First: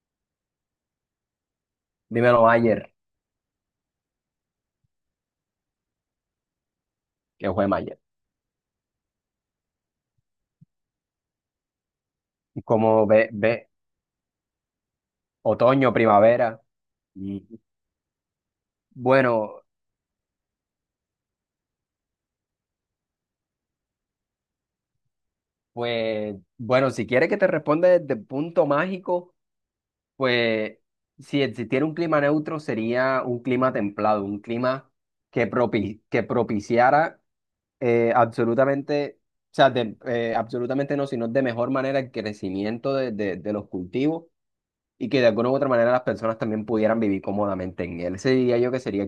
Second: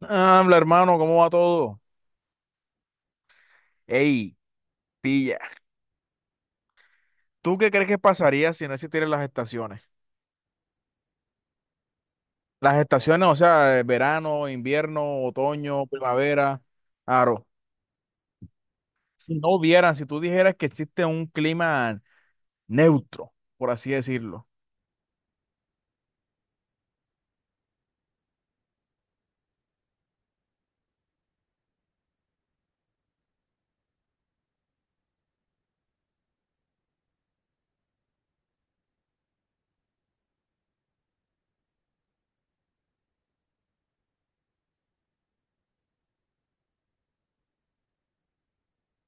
Habla, hermano, ¿cómo va todo? Dímelo, Mayer, Ey, pilla. que ¿Tú fue qué crees que Mayer. pasaría si no existieran las estaciones? Las ¿Cómo estaciones, ve, o ve sea, verano, invierno, otoño, otoño, primavera, primavera? Mm. aro. Si no Bueno, hubieran, si tú dijeras que existe un clima neutro, por así decirlo. pues, bueno, si quieres que te responda desde el punto mágico, pues si existiera un clima neutro sería un clima templado, un clima que propiciara absolutamente, o sea, absolutamente no, sino de mejor manera el crecimiento de los cultivos y que de alguna u otra manera las personas también pudieran vivir cómodamente en él. Ese diría yo que sería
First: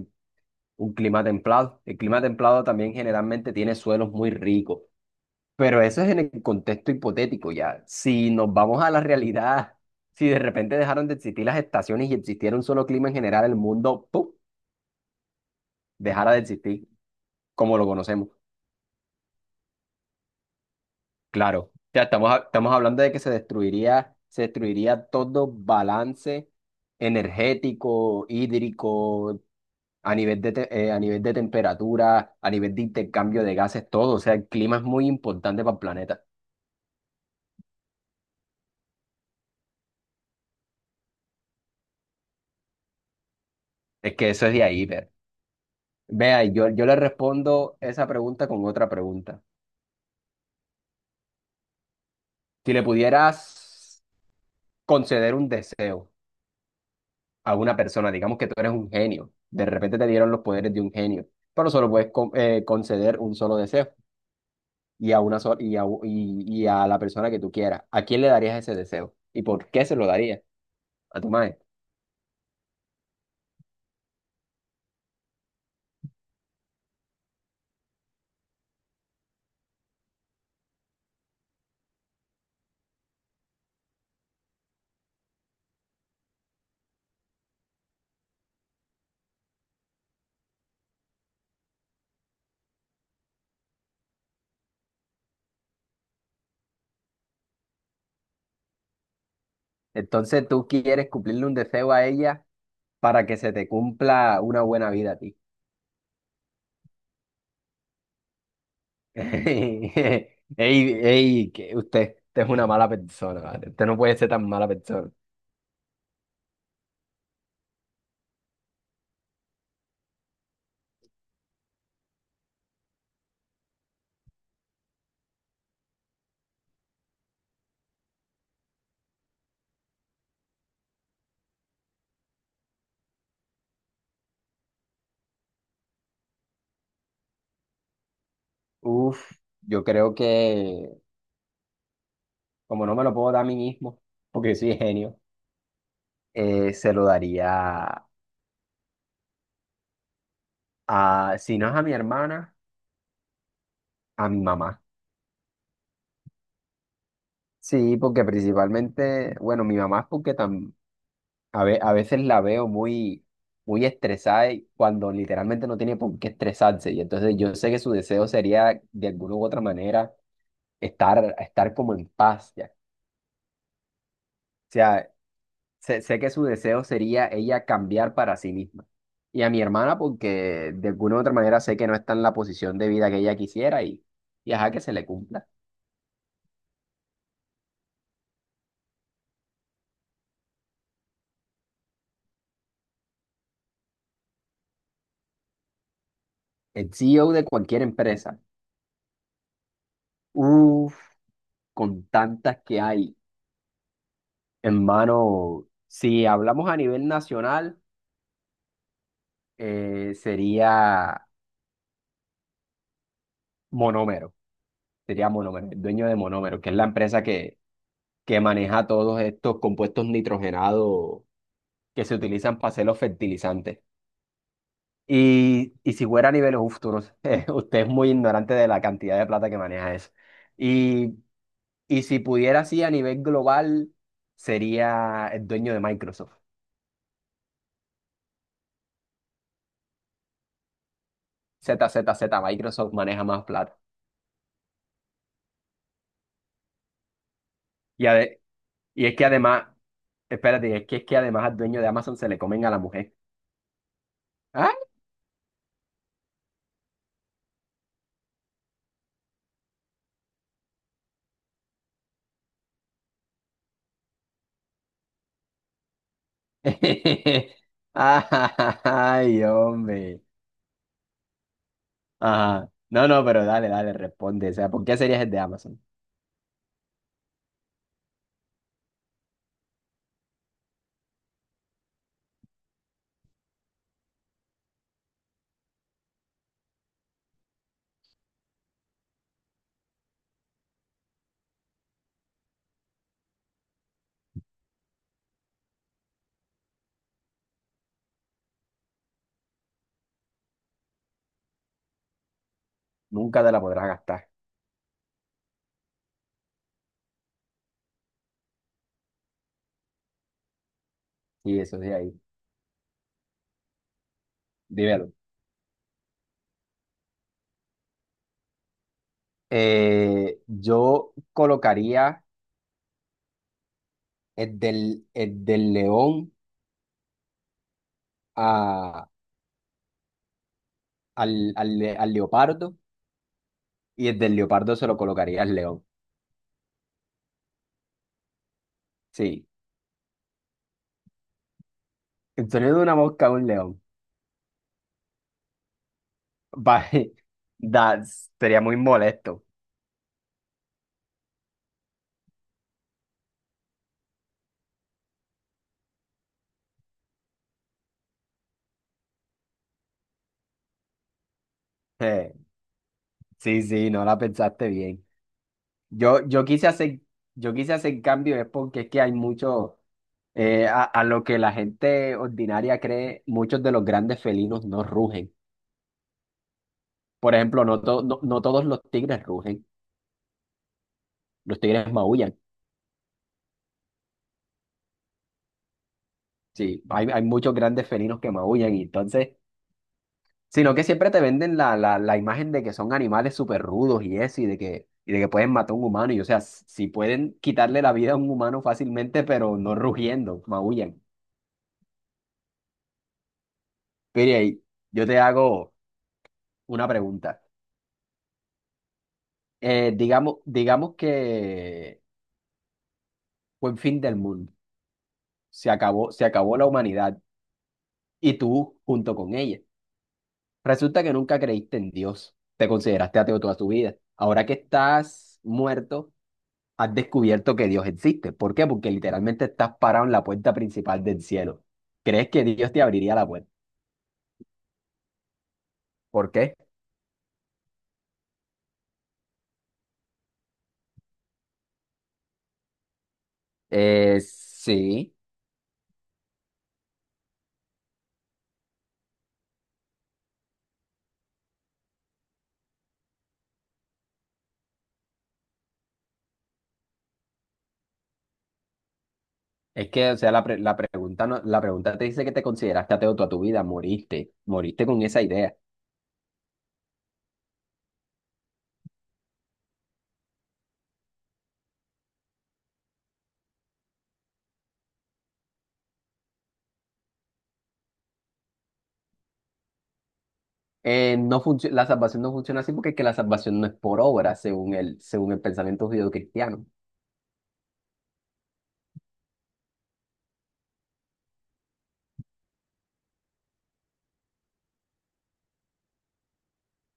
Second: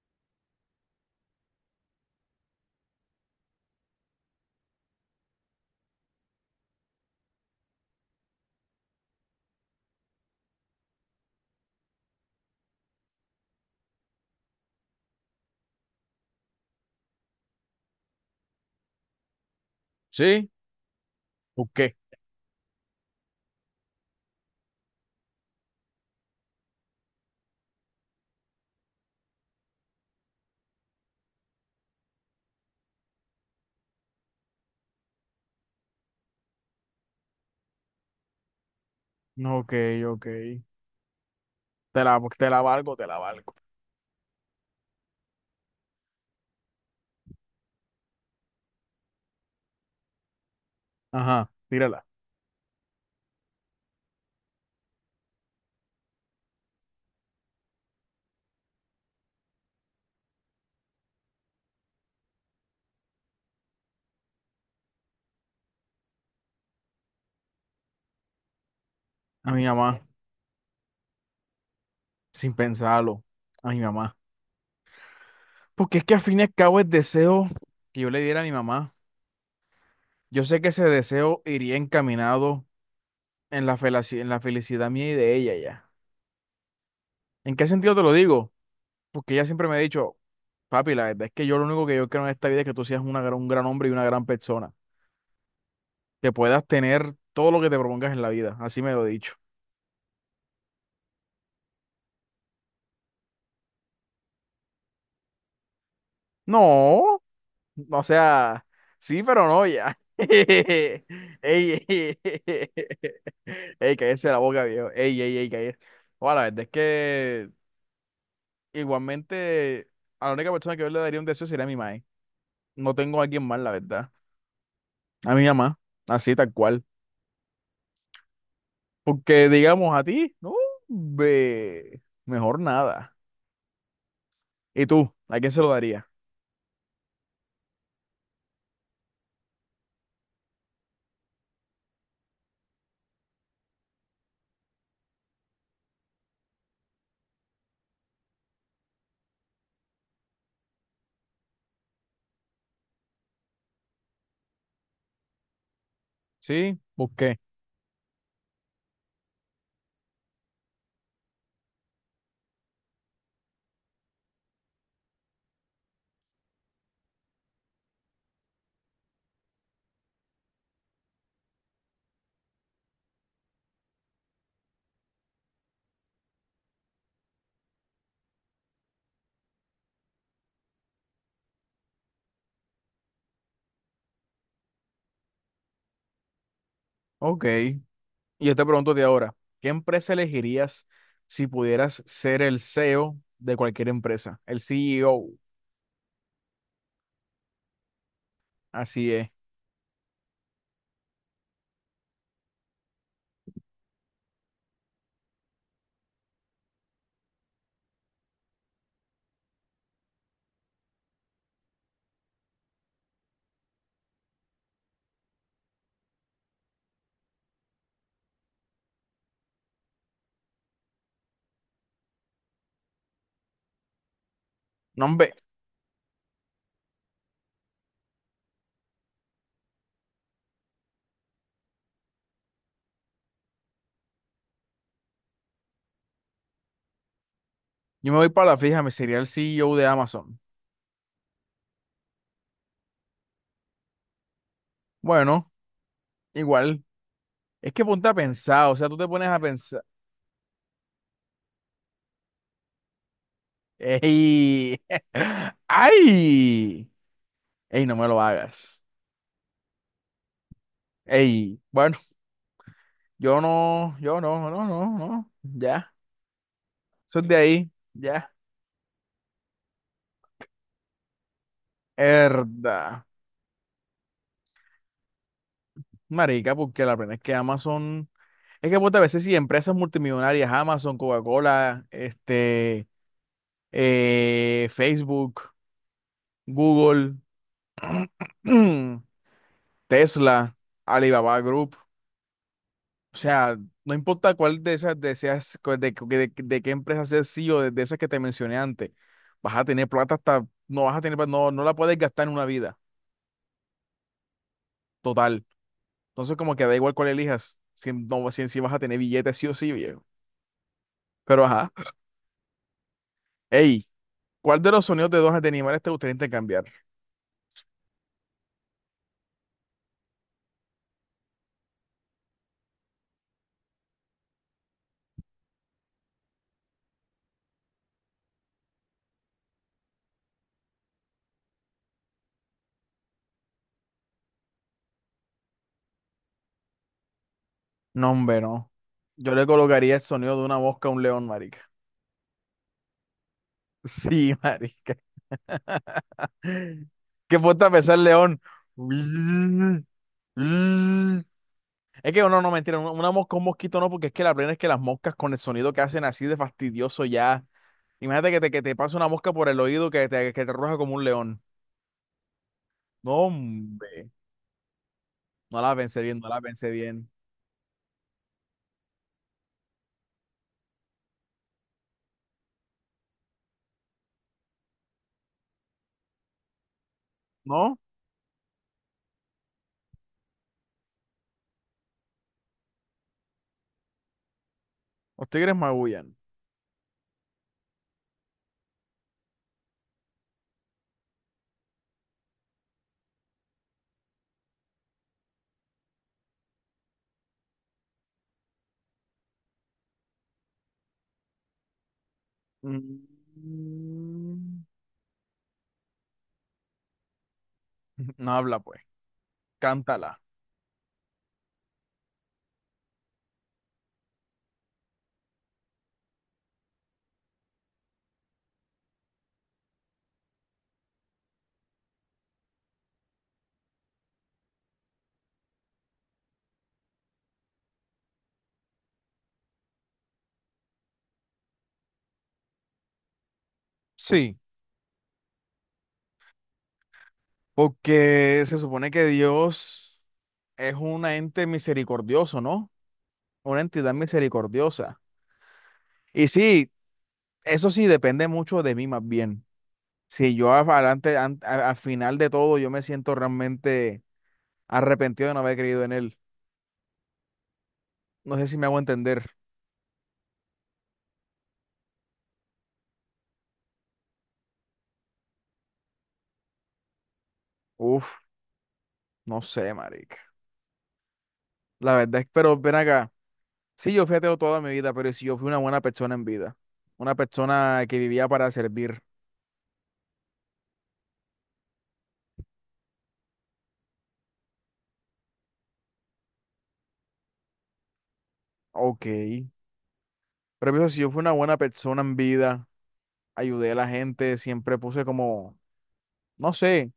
un clima templado. El clima templado también generalmente tiene suelos muy ricos, pero eso es en el contexto hipotético ya. Si nos vamos a la realidad, si de repente dejaron de existir las estaciones y existiera un solo clima en general, el mundo, ¡pum!, dejara de existir como lo conocemos. ¿Sí? ¿O Claro, qué? ya estamos hablando de que se destruiría todo balance energético, hídrico, a nivel de temperatura, a nivel de intercambio de gases, todo. O sea, el clima es muy importante para el planeta. No. Ok, ok. Te la valgo, te la valgo. Es que eso es de ahí, pero. Vea, yo le respondo esa pregunta con otra pregunta. Ajá, tírala. Si le pudieras conceder un deseo a una persona, digamos que tú eres un genio, de repente te dieron los poderes de un genio, pero solo puedes conceder un solo deseo y a una sola, y a la persona que tú quieras. ¿A quién le darías ese deseo? ¿Y A mi por qué se mamá, lo darías? ¿A tu madre? sin pensarlo. A mi mamá. Porque es que al fin y al cabo el deseo que yo le diera a mi mamá, yo sé que ese deseo iría encaminado en la felicidad mía y de ella ya. ¿En qué sentido te lo digo? Porque ella siempre me ha dicho, papi, la verdad es que yo lo único que yo quiero en esta vida es que tú seas un gran hombre y una gran persona, que puedas tener todo lo que te propongas en la vida, así me lo he dicho. Entonces tú quieres cumplirle un deseo a ella para que se te cumpla una buena vida a ti. No, o sea, sí, pero no ya. Ey, Ey, ey, que usted, ey, usted es una ey, mala persona, ¿vale? Usted ey, no puede cállese ser la tan boca, mala viejo. persona. Ey, ey, ey, cállese. Bueno, la verdad es que, igualmente, a la única persona que yo le daría un deseo sería a mi madre. No tengo a alguien más, la verdad. A mi mamá, así tal cual. Porque digamos a ti, no, ve, mejor nada. ¿Y tú? ¿A quién se lo daría? Uf, yo creo que como no me lo puedo dar a mí mismo, porque soy genio, se lo daría a, si no es a mi hermana, a mi mamá. ¿Sí? ¿Por qué? Sí, porque principalmente, bueno, mi mamá es porque a veces la veo muy estresada y cuando literalmente no tiene por qué estresarse. Y entonces yo sé que su deseo sería, de alguna u otra manera, estar como en paz ya. O sea, sé que su deseo sería ella cambiar para sí misma. Y a mi hermana, porque de alguna u otra manera sé que no está en la posición de vida que ella quisiera y ajá, que se le cumpla. Ok. Y yo te pregunto de ahora, ¿qué empresa elegirías si pudieras ser el CEO de cualquier empresa? El CEO, El CEO de cualquier empresa, así es. uff, con tantas que hay en mano, si hablamos a nivel nacional. Eh, sería Monómero, sería Monómero, el dueño de Monómero, que es la empresa que maneja todos estos compuestos nitrogenados que se utilizan para hacer los fertilizantes. No, hombre, Y si fuera a niveles, uf, tú no sé, usted es muy ignorante de la cantidad de plata que maneja eso. Y, y si pudiera así a nivel global, sería el dueño de Microsoft. yo me voy para la fija, me sería el CEO de Amazon. Z Z Z Microsoft maneja más plata. Bueno, igual. Es que Y, ponte a ade- pensar, o sea, tú te y es que pones a además, pensar. espérate, es que además al dueño de Amazon se le comen a la mujer. ¡Ah! Ey, ay, ey, no me lo hagas. Ey, bueno, yo no, yo no, no, no, no, ya, eso es de ahí, ya. Ay, hombre. Ajá. Herda, No, no, pero dale, dale, responde. O sea, ¿por qué serías el de Amazon? marica, porque la pena es que Amazon, es que pues, a veces sí, empresas multimillonarias, Amazon, Coca-Cola, este, Facebook, Google, Tesla, Alibaba Group. O sea, no importa cuál de esas deseas, cuál de qué empresa seas CEO de esas que te mencioné antes, vas a tener plata hasta, no vas a tener, no, no la puedes gastar en una vida Nunca te la podrás gastar. total. Entonces, como que da igual cuál elijas, si, no, si vas a tener billetes sí o sí, viejo. Pero Sí, ajá. eso sí, ahí. Ey, ¿cuál de los Dímelo. sonidos de dos de animales te gustaría intercambiar? Yo colocaría el del león a, al leopardo y el del leopardo se lo colocaría al león. No, hombre, no. Yo le Sí. colocaría el sonido de una mosca a un león, marica. El sonido de una mosca a un león. Sí, marica. Va- ¿Qué puesta a pensar, da- león? sería muy molesto. Es que no, no, mentira, una mosca, un mosquito no, porque es que la plena es que las moscas con el sonido que hacen así de fastidioso ya. Imagínate que te pasa una mosca por el oído que te ruja como un león. Eh, No, sí, sí, no hombre, la pensaste bien. no la pensé bien, Yo, no la yo quise pensé hacer, bien. yo quise hacer cambio es porque es que hay mucho, a lo que la gente ordinaria cree, muchos de los grandes felinos no rugen. Por ejemplo, ¿No? No todos los tigres rugen, los tigres maullan. Los tigres magullan. Sí, hay muchos grandes felinos que maullan y entonces, sino que siempre te venden la imagen de que son animales súper rudos y eso, y de que pueden matar a un humano. Y o sea, s- si pueden quitarle la vida a un humano fácilmente, pero no rugiendo, maullan. Pero Mm. yo te hago una pregunta. No habla pues, Eh, cántala. digamos, digamos que fue el fin del mundo. Se acabó la humanidad y tú junto con ella. Resulta que nunca creíste en Dios. Te consideraste ateo toda tu vida. Ahora que estás muerto, has descubierto que Dios existe. ¿Por qué? Porque literalmente estás parado en la puerta principal del cielo. ¿Crees que Dios te abriría la puerta? Sí, ¿Por qué? porque se supone que Dios es un ente misericordioso, ¿no? Una entidad misericordiosa. Sí. Y sí, eso sí depende mucho de mí más bien. Si yo adelante, al final de todo, yo me siento realmente arrepentido de no haber creído en él. No sé si me hago entender. Es que, o sea, la, pre- la pregunta no- la pregunta te dice que te consideraste ateo toda tu vida, moriste con esa idea. Uf, no sé, marica. La verdad es, pero ven acá. Sí, yo fui ateo toda mi vida, pero si yo fui una buena persona en vida. Una persona que vivía para servir. La salvación no funciona así porque es que la salvación no es por obra, según el pensamiento judeocristiano. Ok. Pero pienso, si yo fui una buena persona en vida, ayudé a la gente, siempre puse como, no sé,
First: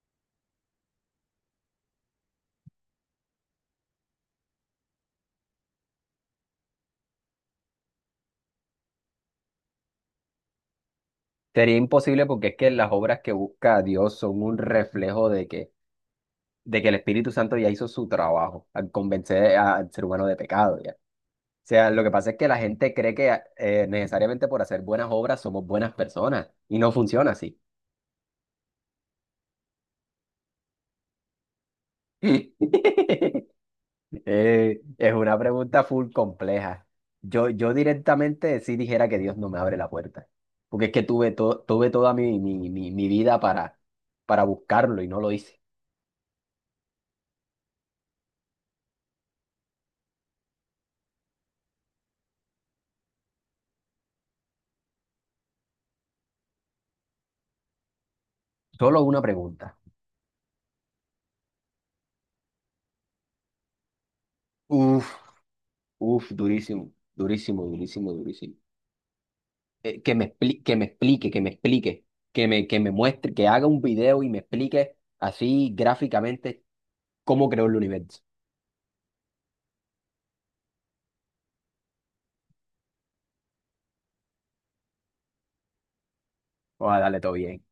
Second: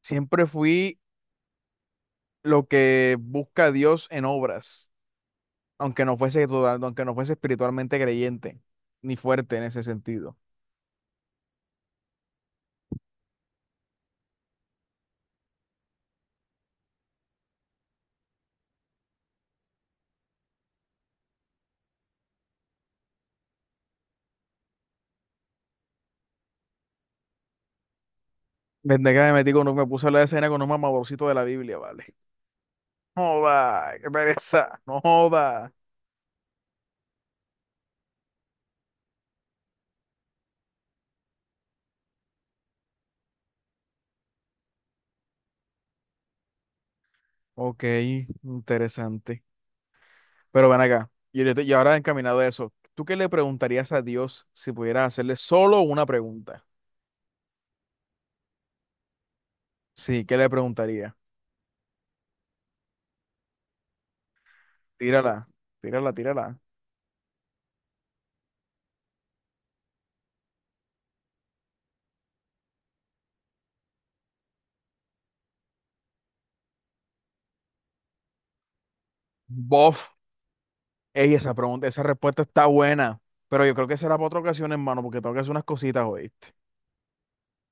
siempre fui lo que busca Dios en obras, aunque no fuese total, aunque no fuese espiritualmente creyente, ni fuerte en ese sentido. Sería imposible porque es que las obras que busca Dios son un reflejo de que el Espíritu Santo ya hizo su trabajo al convencer al ser humano de pecado, ya. O sea, lo que pasa es que la gente cree que necesariamente por hacer buenas obras somos buenas personas y no funciona así. Desde que me metí me puse a la escena con un mamaborcito de la Biblia, ¿vale? Joda, qué pereza, no es una joda. pregunta full compleja. Yo directamente sí dijera que Dios no me abre la puerta, porque es que tuve toda mi vida para buscarlo y no lo hice. Ok, interesante. Pero ven acá, y ahora encaminado a eso, ¿tú qué le preguntarías a Dios si pudieras hacerle solo una pregunta? Solo una pregunta. Sí, ¿qué le preguntaría? Uf, Tírala, tírala, uf, tírala. durísimo, durísimo, durísimo, durísimo. Que me explique, que me explique, que me muestre, que haga un video y me explique así gráficamente cómo creó el universo. Bof, ey, esa pregunta, esa respuesta está buena, pero yo creo que será para otra ocasión, hermano, porque tengo que hacer unas cositas, ¿oíste? Vamos a darle todo bien.